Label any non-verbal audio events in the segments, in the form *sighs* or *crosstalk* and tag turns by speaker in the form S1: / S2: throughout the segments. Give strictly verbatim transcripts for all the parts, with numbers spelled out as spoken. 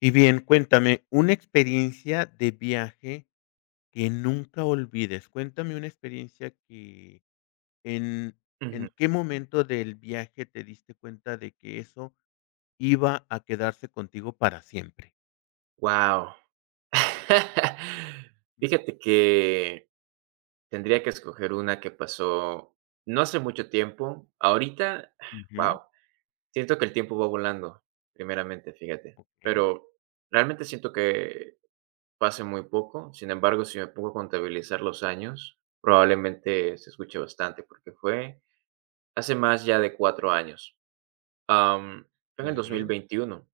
S1: Y bien, cuéntame una experiencia de viaje que nunca olvides. Cuéntame una experiencia que en
S2: Wow.
S1: en qué momento del viaje te diste cuenta de que eso iba a quedarse contigo para siempre.
S2: *laughs* Fíjate que tendría que escoger una que pasó no hace mucho tiempo. Ahorita,
S1: Ujú,
S2: wow, siento que el tiempo va volando, primeramente, fíjate.
S1: okey,
S2: Pero realmente siento que fue muy poco. Sin embargo, si me pongo a contabilizar los años, probablemente se escuche bastante, porque fue hace más ya de cuatro años. Am, fue en el
S1: muy
S2: dos mil
S1: bien,
S2: veintiuno.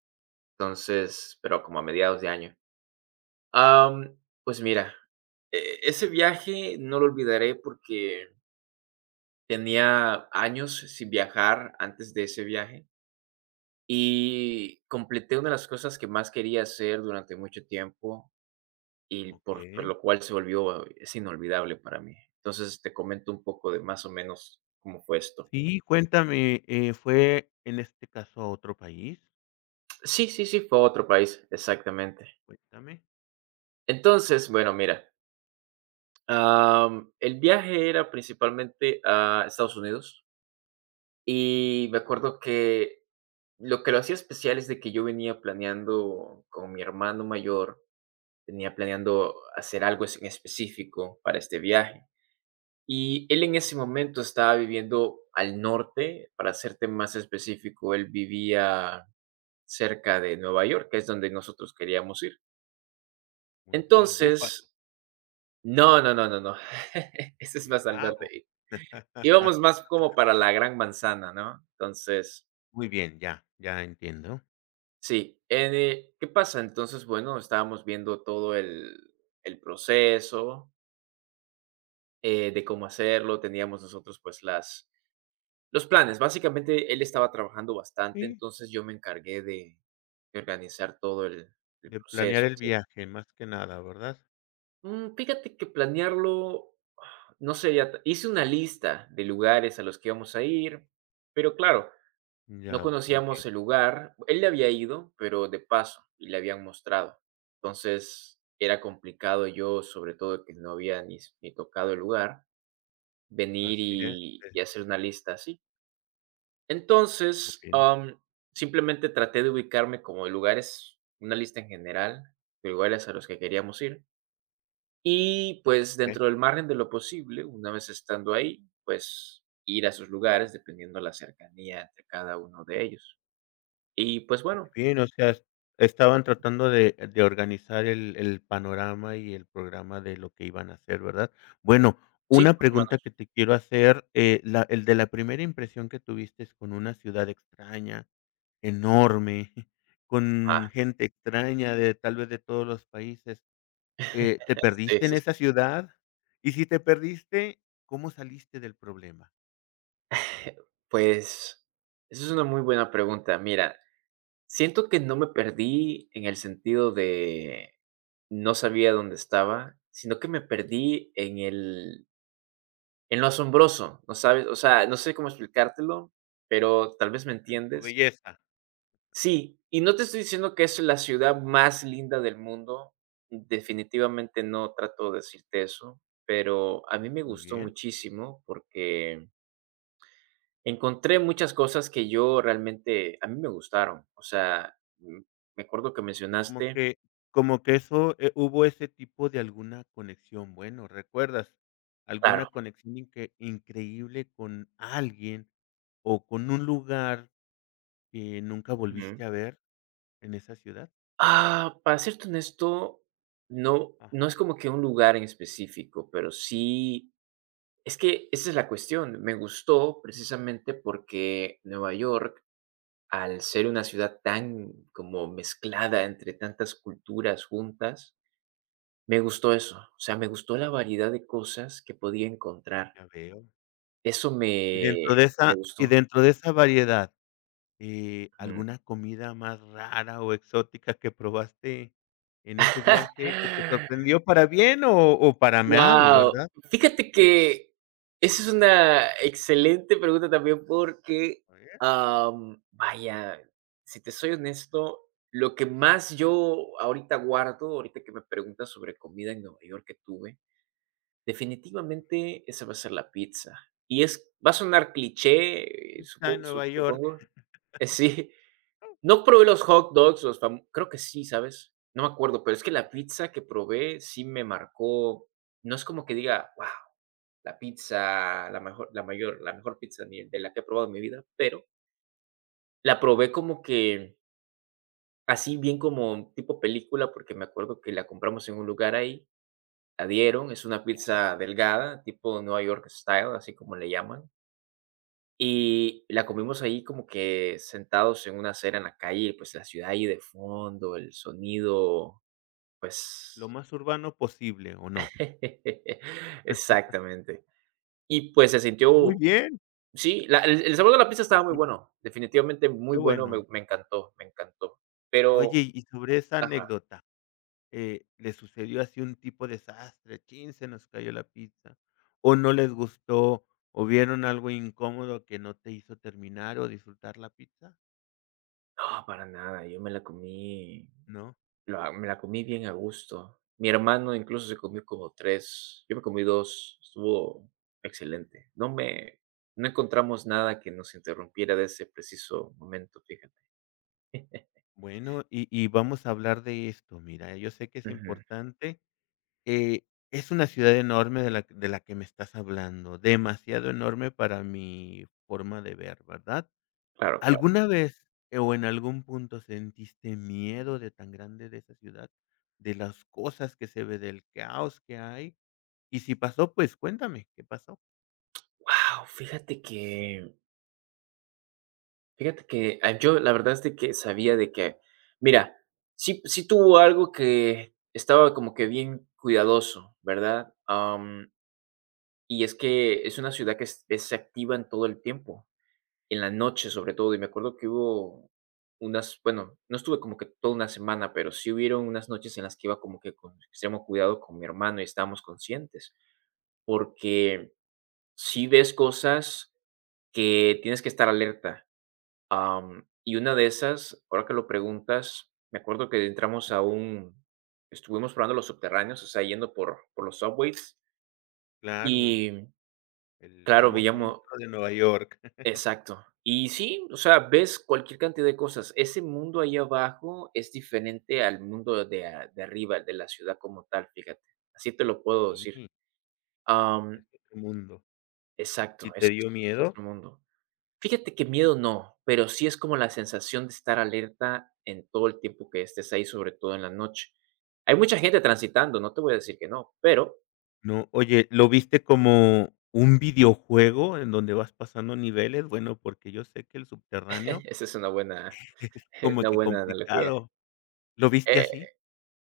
S2: entonces, pero como a mediados de año. Am, pues mira, e ese viaje no lo olvidaré porque tenía años sin viajar antes de ese viaje, y completé una de las cosas que más quería hacer durante mucho tiempo, y por por
S1: okey.
S2: lo cual se volvió eh, es inolvidable para mí. Entonces, te comento un poco de más o menos cómo fue esto.
S1: Sí, cuéntame, eh, ¿fue en este caso a otro país?
S2: Sí, sí, sí, fue a otro país, exactamente.
S1: Cuéntame.
S2: Entonces, bueno, mira, am, el viaje era principalmente a Estados Unidos. Y
S1: Okey,
S2: me acuerdo que lo que lo hacía especial es de que yo venía planeando con mi hermano mayor, venía planeando hacer algo es- en específico para este viaje. Y él en ese momento estaba viviendo al norte, para serte más específico, él vivía cerca de Nueva York, que es donde nosotros queríamos ir.
S1: muy bien, Buffalo,
S2: Entonces, no, no, no, no, no, *laughs* ese es más al
S1: Chicago.
S2: norte.
S1: *laughs*
S2: Íbamos más como para la Gran Manzana, ¿no? Entonces,
S1: Muy bien, ya, ya entiendo.
S2: Sí, en, eh, ¿qué pasa? Entonces, bueno, estábamos viendo todo el, el proceso eh, de cómo hacerlo, teníamos nosotros pues las, los planes. Básicamente él estaba trabajando bastante,
S1: Sí.
S2: entonces yo me encargué de, de organizar todo el, el
S1: De planear
S2: proceso.
S1: el
S2: Sí.
S1: viaje, más que nada, ¿verdad?
S2: Mm, fíjate que planearlo, *sighs* no sé, ya t- hice una lista de lugares a los que íbamos a ir, pero claro, No
S1: Ya,
S2: conocíamos
S1: entiendo.
S2: el lugar. Él le había ido, pero de paso, y le habían mostrado. Entonces, era complicado yo, sobre todo que no había ni, s- ni tocado el lugar, venir
S1: Así es,
S2: y, y
S1: es
S2: hacer una lista así.
S1: muy
S2: Entonces,
S1: bien,
S2: am, simplemente traté de ubicarme como de lugares, una lista en general, de lugares a los que queríamos ir. Y pues
S1: okey.
S2: dentro del margen de lo posible, una vez estando ahí, pues ir a sus lugares dependiendo la cercanía entre cada uno de ellos. Y pues
S1: Muy
S2: bueno,
S1: bien, o sea, es estaban tratando de de organizar el el panorama y el programa de lo que iban a hacer, ¿verdad? Bueno,
S2: sí,
S1: una
S2: más o
S1: pregunta
S2: menos.
S1: que te quiero hacer, eh, la el de la primera impresión que tuviste es con una ciudad extraña, enorme, *laughs* con
S2: Ajá,
S1: gente extraña de tal vez de todos los países. Eh, ¿te
S2: sí,
S1: perdiste en
S2: sí, sí.
S1: esa ciudad? Y si te perdiste, ¿cómo saliste del problema?
S2: Pues, esa es una muy buena pregunta. Mira, siento que no me perdí en el sentido de no sabía dónde estaba, sino que me perdí en el en lo asombroso, ¿no sabes? O sea, no sé cómo explicártelo, pero tal vez me
S1: En su
S2: entiendes.
S1: belleza.
S2: Sí, y no te estoy diciendo que es la ciudad más linda del mundo, definitivamente no trato de decirte eso, pero a mí me
S1: Muy
S2: gustó
S1: bien.
S2: muchísimo porque Encontré muchas cosas que yo realmente a mí me gustaron. O sea, mm, me acuerdo que
S1: Como
S2: mencionaste.
S1: que como que eso, eh, hubo ese tipo de alguna conexión. Bueno, ¿recuerdas alguna
S2: Claro.
S1: conexión incre increíble con alguien o con un lugar que nunca
S2: Ujú.
S1: volviste a ver en esa ciudad?
S2: Ah, para serte honesto, no, no es
S1: Ajá.
S2: como que un lugar en específico, pero sí, es que esa es la cuestión. Me gustó precisamente porque Nueva York, al ser una ciudad tan como mezclada entre tantas culturas juntas, me gustó eso. O sea, me gustó la variedad de cosas que podía encontrar.
S1: Ya veo.
S2: Eso
S1: Y dentro
S2: me
S1: de
S2: me
S1: esa y
S2: gustó.
S1: dentro de esa variedad. Eh,
S2: Mm.
S1: ¿alguna comida más rara o exótica que probaste en ese viaje que te
S2: *laughs*
S1: sorprendió para bien o o para mal,
S2: Guau,
S1: verdad?
S2: fíjate que esa es una excelente pregunta también porque,
S1: A ver,
S2: am, vaya, si te soy honesto, lo que más yo ahorita guardo, ahorita que me preguntas sobre comida en Nueva York que tuve, definitivamente esa va a ser la pizza. Y es va a sonar cliché, eh,
S1: está
S2: supo
S1: en
S2: su
S1: Nueva York.
S2: supongo, *laughs* eh, sí. No probé los hot dogs, los fam creo que sí, ¿sabes? No me acuerdo, pero es que la
S1: Ujú,
S2: pizza que probé sí me marcó. No es como que diga: ¡wow! la pizza, la mejor la mayor la mejor pizza de mi de la que he probado en mi vida", pero la probé como que así bien como tipo película, porque me acuerdo que la compramos en un lugar ahí, la dieron, es una
S1: ya veo.
S2: pizza delgada, tipo Nueva York style, así como le llaman,
S1: Sí,
S2: y la comimos ahí como que sentados en una acera en la calle, pues, la ciudad ahí de fondo, el sonido.
S1: lo
S2: Pues,
S1: más urbano posible, ¿o no?
S2: *laughs* exactamente. Y, pues, se
S1: Muy
S2: sintió.
S1: bien,
S2: Sí, la el el sabor de
S1: bu
S2: la pizza estaba muy
S1: bueno,
S2: bueno, definitivamente muy
S1: qué
S2: bueno,
S1: bueno.
S2: me me encantó, me encantó.
S1: Oye,
S2: Pero
S1: y sobre esa
S2: ajá,
S1: anécdota, eh, ¿le sucedió así un tipo desastre? Chin, se nos cayó la pizza, o no les gustó, o vieron algo incómodo que no te hizo terminar o disfrutar la pizza,
S2: no, para nada, yo me la comí
S1: ¿no?
S2: la me la comí bien a gusto. Mi hermano incluso se comió como tres, yo me comí dos, estuvo excelente. No me no encontramos nada que nos interrumpiera de ese preciso momento, fíjate. *laughs*
S1: Bueno, y y vamos a hablar de esto. Mira, yo sé que es
S2: Ujú.
S1: importante. Eh, es una ciudad enorme de la que- de la que me estás hablando, demasiado enorme para mi forma de ver, ¿verdad?
S2: Claro, claro.
S1: ¿Alguna vez eh, o en algún punto sentiste miedo de tan grande de esa ciudad, de las cosas que se ve, del caos que hay? Y si pasó, pues cuéntame, ¿qué pasó?
S2: wow fíjate que Fíjate que, ah, yo la verdad es de que sabía de que. Mira, sí sí tuvo algo que estaba como que bien cuidadoso, ¿verdad? Am, y es que es una ciudad que es es activa en todo el tiempo, en la noche, sobre todo, y me acuerdo que hubo unas bueno, no estuve como que toda una semana, pero sí hubieron unas noches en las que iba como que con extremo cuidado con mi hermano y estábamos conscientes, porque si ves cosas que tienes que estar alerta. Am, y una de esas, ahora que lo preguntas, me acuerdo que entramos a un estuvimos probando los subterráneos, o sea, yendo por por los subways
S1: Claro,
S2: y
S1: el
S2: claro,
S1: famoso
S2: veíamos
S1: metro de Nueva York. *laughs*
S2: exacto. Y sí, o sea, ves cualquier cantidad de cosas. Ese mundo ahí abajo es diferente al mundo de, a- de arriba, el de la ciudad como tal, fíjate. Así te lo puedo decir.
S1: Sí, es
S2: Am,
S1: otro mundo. ¿Y
S2: exacto, es,
S1: te dio
S2: es
S1: miedo?
S2: otro mundo. Fíjate que miedo no, pero sí es como la sensación de estar alerta en todo el tiempo que estés ahí, sobre todo en la noche. Hay mucha gente transitando, no te voy a decir que no, pero
S1: No, oye, ¿lo viste como un videojuego en donde vas pasando niveles? Bueno, porque yo sé que el subterráneo
S2: *laughs* esa es una buena
S1: *laughs* es
S2: es
S1: como
S2: una
S1: que
S2: buena analogía.
S1: complicado, ¿lo viste
S2: Eh,
S1: así?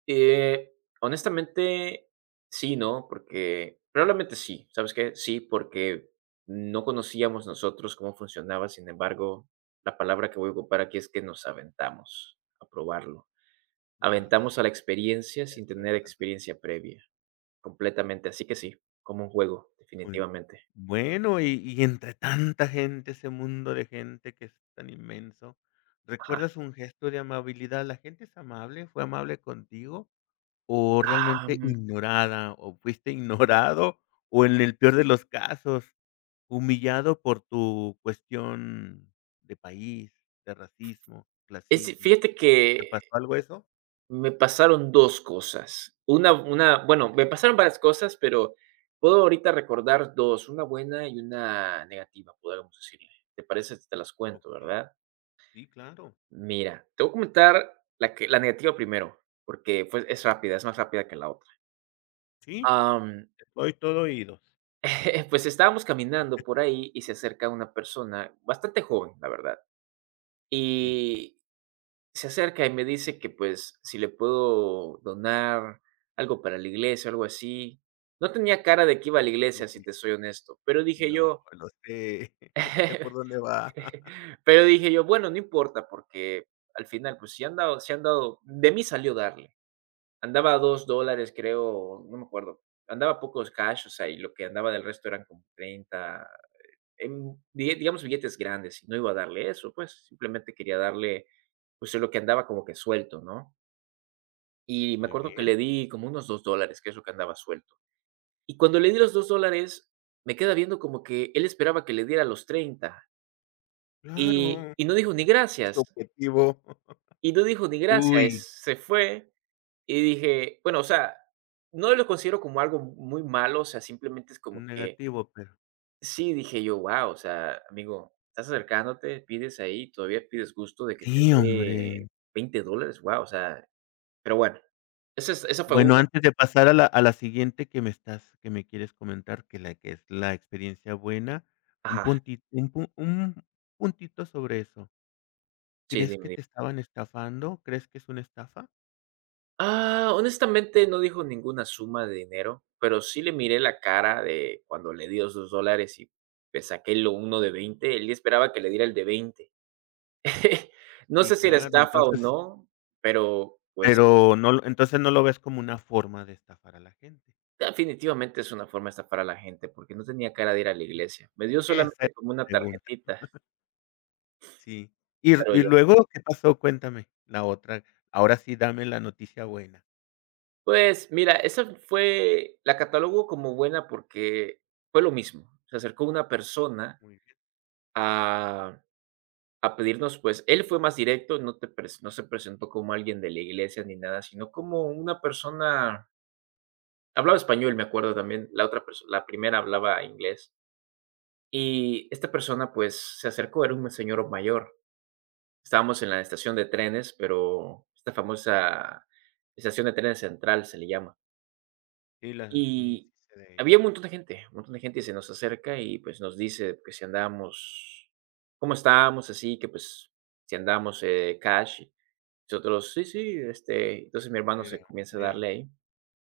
S2: eh, honestamente, sí, ¿no? Porque probablemente sí, ¿sabes qué? Sí, porque no conocíamos nosotros cómo funcionaba, sin embargo, la palabra que voy a ocupar aquí es que nos aventamos a probarlo. Aventamos
S1: Verdad,
S2: a la experiencia sin
S1: esto
S2: tener
S1: es verdad.
S2: experiencia previa. Completamente, así que sí, como un juego,
S1: Bue
S2: definitivamente.
S1: bueno, y y entre tanta gente, ese mundo de gente que es tan inmenso,
S2: Ajá.
S1: ¿recuerdas un gesto de amabilidad? ¿La gente es amable? ¿Fue amable contigo? ¿O realmente
S2: Am,
S1: ignorada, o fuiste ignorado, o en el peor de los casos? Humillado por tu cuestión de país, de racismo,
S2: ese
S1: clasismo.
S2: fíjate
S1: ¿Te
S2: que
S1: pasó algo eso?
S2: me pasaron dos cosas. Una una bueno, me pasaron varias cosas, pero puedo ahorita recordar dos, una buena y una negativa, podríamos decirle. ¿Te parece si te las cuento,
S1: Okey,
S2: verdad?
S1: sí, claro.
S2: Mira, te voy a comentar la que la negativa primero, porque fue es rápida, es más rápida que la otra.
S1: Sí,
S2: Am,
S1: estoy todo oídos.
S2: *laughs* pues estábamos caminando por ahí y se acerca una persona bastante joven, la verdad,
S1: Sí.
S2: y se acerca y me dice que, pues, si le puedo donar algo para la iglesia, algo así. No tenía cara de que iba a la iglesia, si
S1: Uy,
S2: te soy honesto, pero dije
S1: no,
S2: yo
S1: lo sé, *laughs* sé por
S2: *laughs*
S1: dónde va. *laughs*
S2: pero dije yo: "Bueno, no importa", porque al final, pues, si han dado si han dado de mí salió darle. Andaba a dos dólares creo, no me acuerdo. Andaba pocos cash, o sea, y lo que andaba del resto eran como treinta em, bille digamos, billetes grandes, y no iba a darle eso, pues, simplemente quería darle, pues, en lo que andaba como que suelto, ¿no? Y me
S1: Muy
S2: acuerdo que
S1: bien.
S2: le di como unos dos dólares que es lo que andaba suelto. Y cuando le di los dos dólares me queda viendo como que él esperaba que le diera los treinta y
S1: Claro,
S2: y no dijo ni
S1: es su
S2: gracias,
S1: objetivo. *laughs*
S2: y no dijo ni gracias,
S1: Uy,
S2: se fue, y dije bueno, o sea, no lo considero como algo muy malo, o sea, simplemente es como que
S1: negativo, pero
S2: sí, dije yo: wow o sea, amigo, estás acercándote, pides ahí, todavía pides gusto de que te
S1: sí, hombre.
S2: dé veinte dólares wow o sea, pero bueno, esa es esa fue
S1: Bueno,
S2: una
S1: antes de pasar a la a la siguiente que me estás que me quieres comentar, que la que es la experiencia buena, un
S2: ajá,
S1: puntito un pu un puntito sobre eso.
S2: sí,
S1: ¿Crees que
S2: dime.
S1: te estaban estafando? ¿Crees que es una estafa?
S2: Ah, honestamente, no dijo ninguna suma de dinero, pero sí le miré la cara de cuando le di los dos dólares y le saqué lo uno de veinte. él esperaba que le diera el de veinte. *laughs* No
S1: Sí,
S2: sé si era
S1: claro,
S2: estafa o
S1: entonces,
S2: no, pero, pues,
S1: pero no lo entonces no lo ves como una forma de estafar a la gente.
S2: definitivamente es una forma de estafar a la gente, porque no tenía cara de ir a la
S1: Sí,
S2: iglesia. Me dio
S1: esa es
S2: solamente como
S1: la
S2: una
S1: pregunta,
S2: tarjetita,
S1: sí. Y r
S2: pero
S1: y
S2: ya.
S1: luego, ¿qué pasó? Cuéntame, la otra. Ahora sí, dame la noticia buena.
S2: Pues, mira, esa fue la catalogo como buena porque fue lo mismo. Se acercó una persona
S1: Muy bien,
S2: a A pedirnos, pues, él fue más directo, no te pres no se presentó como alguien de la iglesia ni nada, sino como una persona hablaba español, me acuerdo también, la otra persona la primera hablaba inglés. Y esta persona, pues, se acercó, era un señor mayor. Estábamos en la estación de
S1: bien.
S2: trenes, pero esta famosa estación de trenes central se le llama.
S1: Sí, la sí, sí
S2: Y
S1: sé de
S2: había un
S1: ella.
S2: montón de gente, un montón de gente, y se nos acerca y, pues, nos dice que si andábamos cómo estábamos, así que, pues, si andábamos, eh, cash. Nosotros, sí, sí, este, entonces mi hermano se
S1: Dinero,
S2: comienza a darle
S1: dinero.
S2: ahí.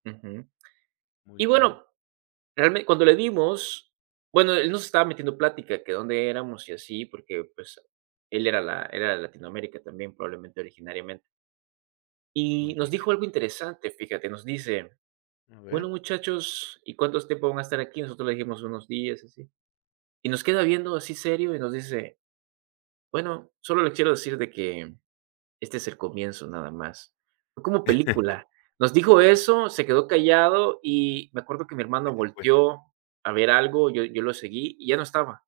S2: Ujú.
S1: Muy
S2: Y
S1: bien.
S2: bueno, realmente cuando le dimos, bueno, él nos estaba metiendo plática, que dónde éramos y así, porque pues él era, la, era de Latinoamérica también, probablemente originariamente. Y
S1: Muy
S2: nos
S1: bien,
S2: dijo algo interesante, fíjate, nos dice,
S1: a
S2: bueno
S1: ver.
S2: muchachos, ¿y cuántos tiempo van a estar aquí? Nosotros le dijimos unos días, así. Y nos queda viendo así serio y nos dice, bueno, solo les quiero decir de que Este es el comienzo nada más. Fue como película.
S1: *laughs*
S2: Nos dijo eso, se quedó callado y me acuerdo que mi
S1: Sí
S2: hermano
S1: se fue,
S2: volteó a ver algo, yo, yo lo seguí y ya no estaba.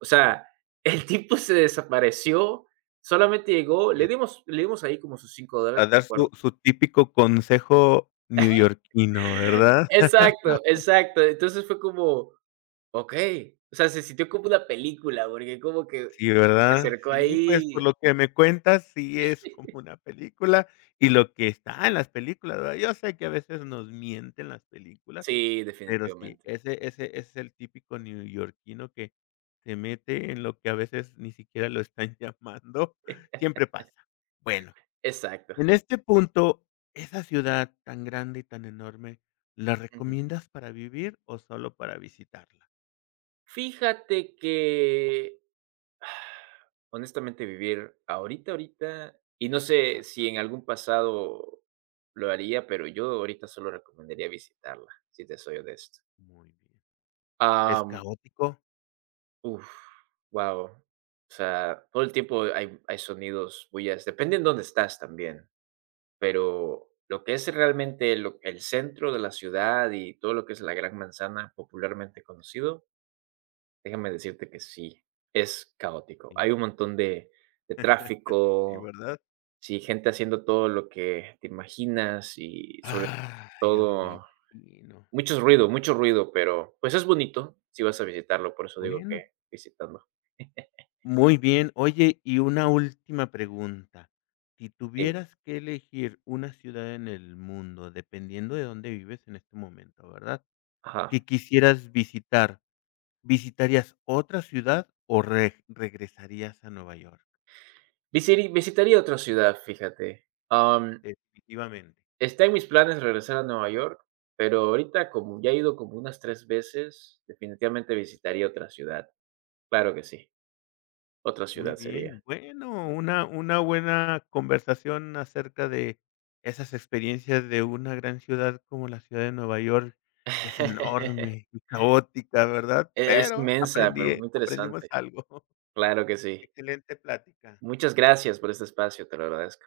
S2: O sea, *laughs* el tipo se desapareció, solamente llegó, le
S1: ya.
S2: dimos, le dimos ahí como sus cinco
S1: A
S2: dólares, me
S1: dar su
S2: acuerdo.
S1: su típico consejo neoyorquino, ¿verdad?
S2: Exacto,
S1: *laughs*
S2: exacto. Entonces fue como, ok. O sea, se sintió como una película, porque como que
S1: Sí,
S2: se
S1: ¿verdad?
S2: acercó
S1: Sí, pues, por
S2: ahí.
S1: lo que me cuentas, sí es como una película, y lo que está en las películas, ¿verdad? Yo sé que a veces nos mienten las películas,
S2: Sí,
S1: pero sí,
S2: definitivamente.
S1: ese ese ese es el típico neoyorquino que se mete en lo que a veces ni siquiera lo están *laughs* llamando, siempre pasa. Bueno.
S2: Exacto.
S1: En este punto, esa ciudad tan grande y tan enorme, ¿la
S2: Ujú.
S1: recomiendas para vivir o solo para visitarla?
S2: Fíjate que Honestamente, vivir ahorita, ahorita, y no sé
S1: Ah,
S2: si en algún pasado lo haría, pero yo ahorita solo recomendaría visitarla, si te soy honesto.
S1: muy bien. ¿Es
S2: Am,
S1: caótico?
S2: uf, wow. O sea, todo el tiempo hay, hay sonidos, bullas, depende en dónde estás también, pero lo que es realmente lo- el centro de la ciudad y todo lo que es la Gran Manzana, popularmente conocido, déjame decirte que sí, es caótico.
S1: Sí.
S2: Hay un montón de, de
S1: *laughs* Sí,
S2: tráfico,
S1: ¿verdad?
S2: sí, gente haciendo todo lo que te imaginas y sobre
S1: Ah, ya me
S2: todo
S1: imagino.
S2: muchos ruido, mucho ruido, pero, pues, es bonito si vas a visitarlo, por eso digo
S1: Bueno.
S2: que visitando.
S1: Muy bien. Oye, y una última pregunta. Si
S2: Dime.
S1: tuvieras que elegir una ciudad en el mundo, dependiendo de dónde vives en este momento, ¿verdad?
S2: Ajá.
S1: Que quisieras visitar, ¿visitarías otra ciudad o re regresarías a Nueva York?
S2: Visiri visitaría otra ciudad, fíjate. Am,
S1: Definitivamente.
S2: está en mis planes regresar a Nueva York, pero ahorita, como ya he ido como unas tres veces, definitivamente visitaría otra ciudad. Claro que sí, otra
S1: Muy
S2: ciudad sería.
S1: bien, bueno, una una buena conversación acerca de esas experiencias de una gran ciudad como la ciudad de Nueva York, que es
S2: *laughs*
S1: enorme y caótica, ¿verdad?
S2: Es
S1: Pero
S2: inmensa, pero
S1: aprendí
S2: muy
S1: aprendimos
S2: interesante.
S1: algo. *laughs*
S2: Claro que sí.
S1: Excelente plática.
S2: Muchas gracias por este espacio, te lo agradezco.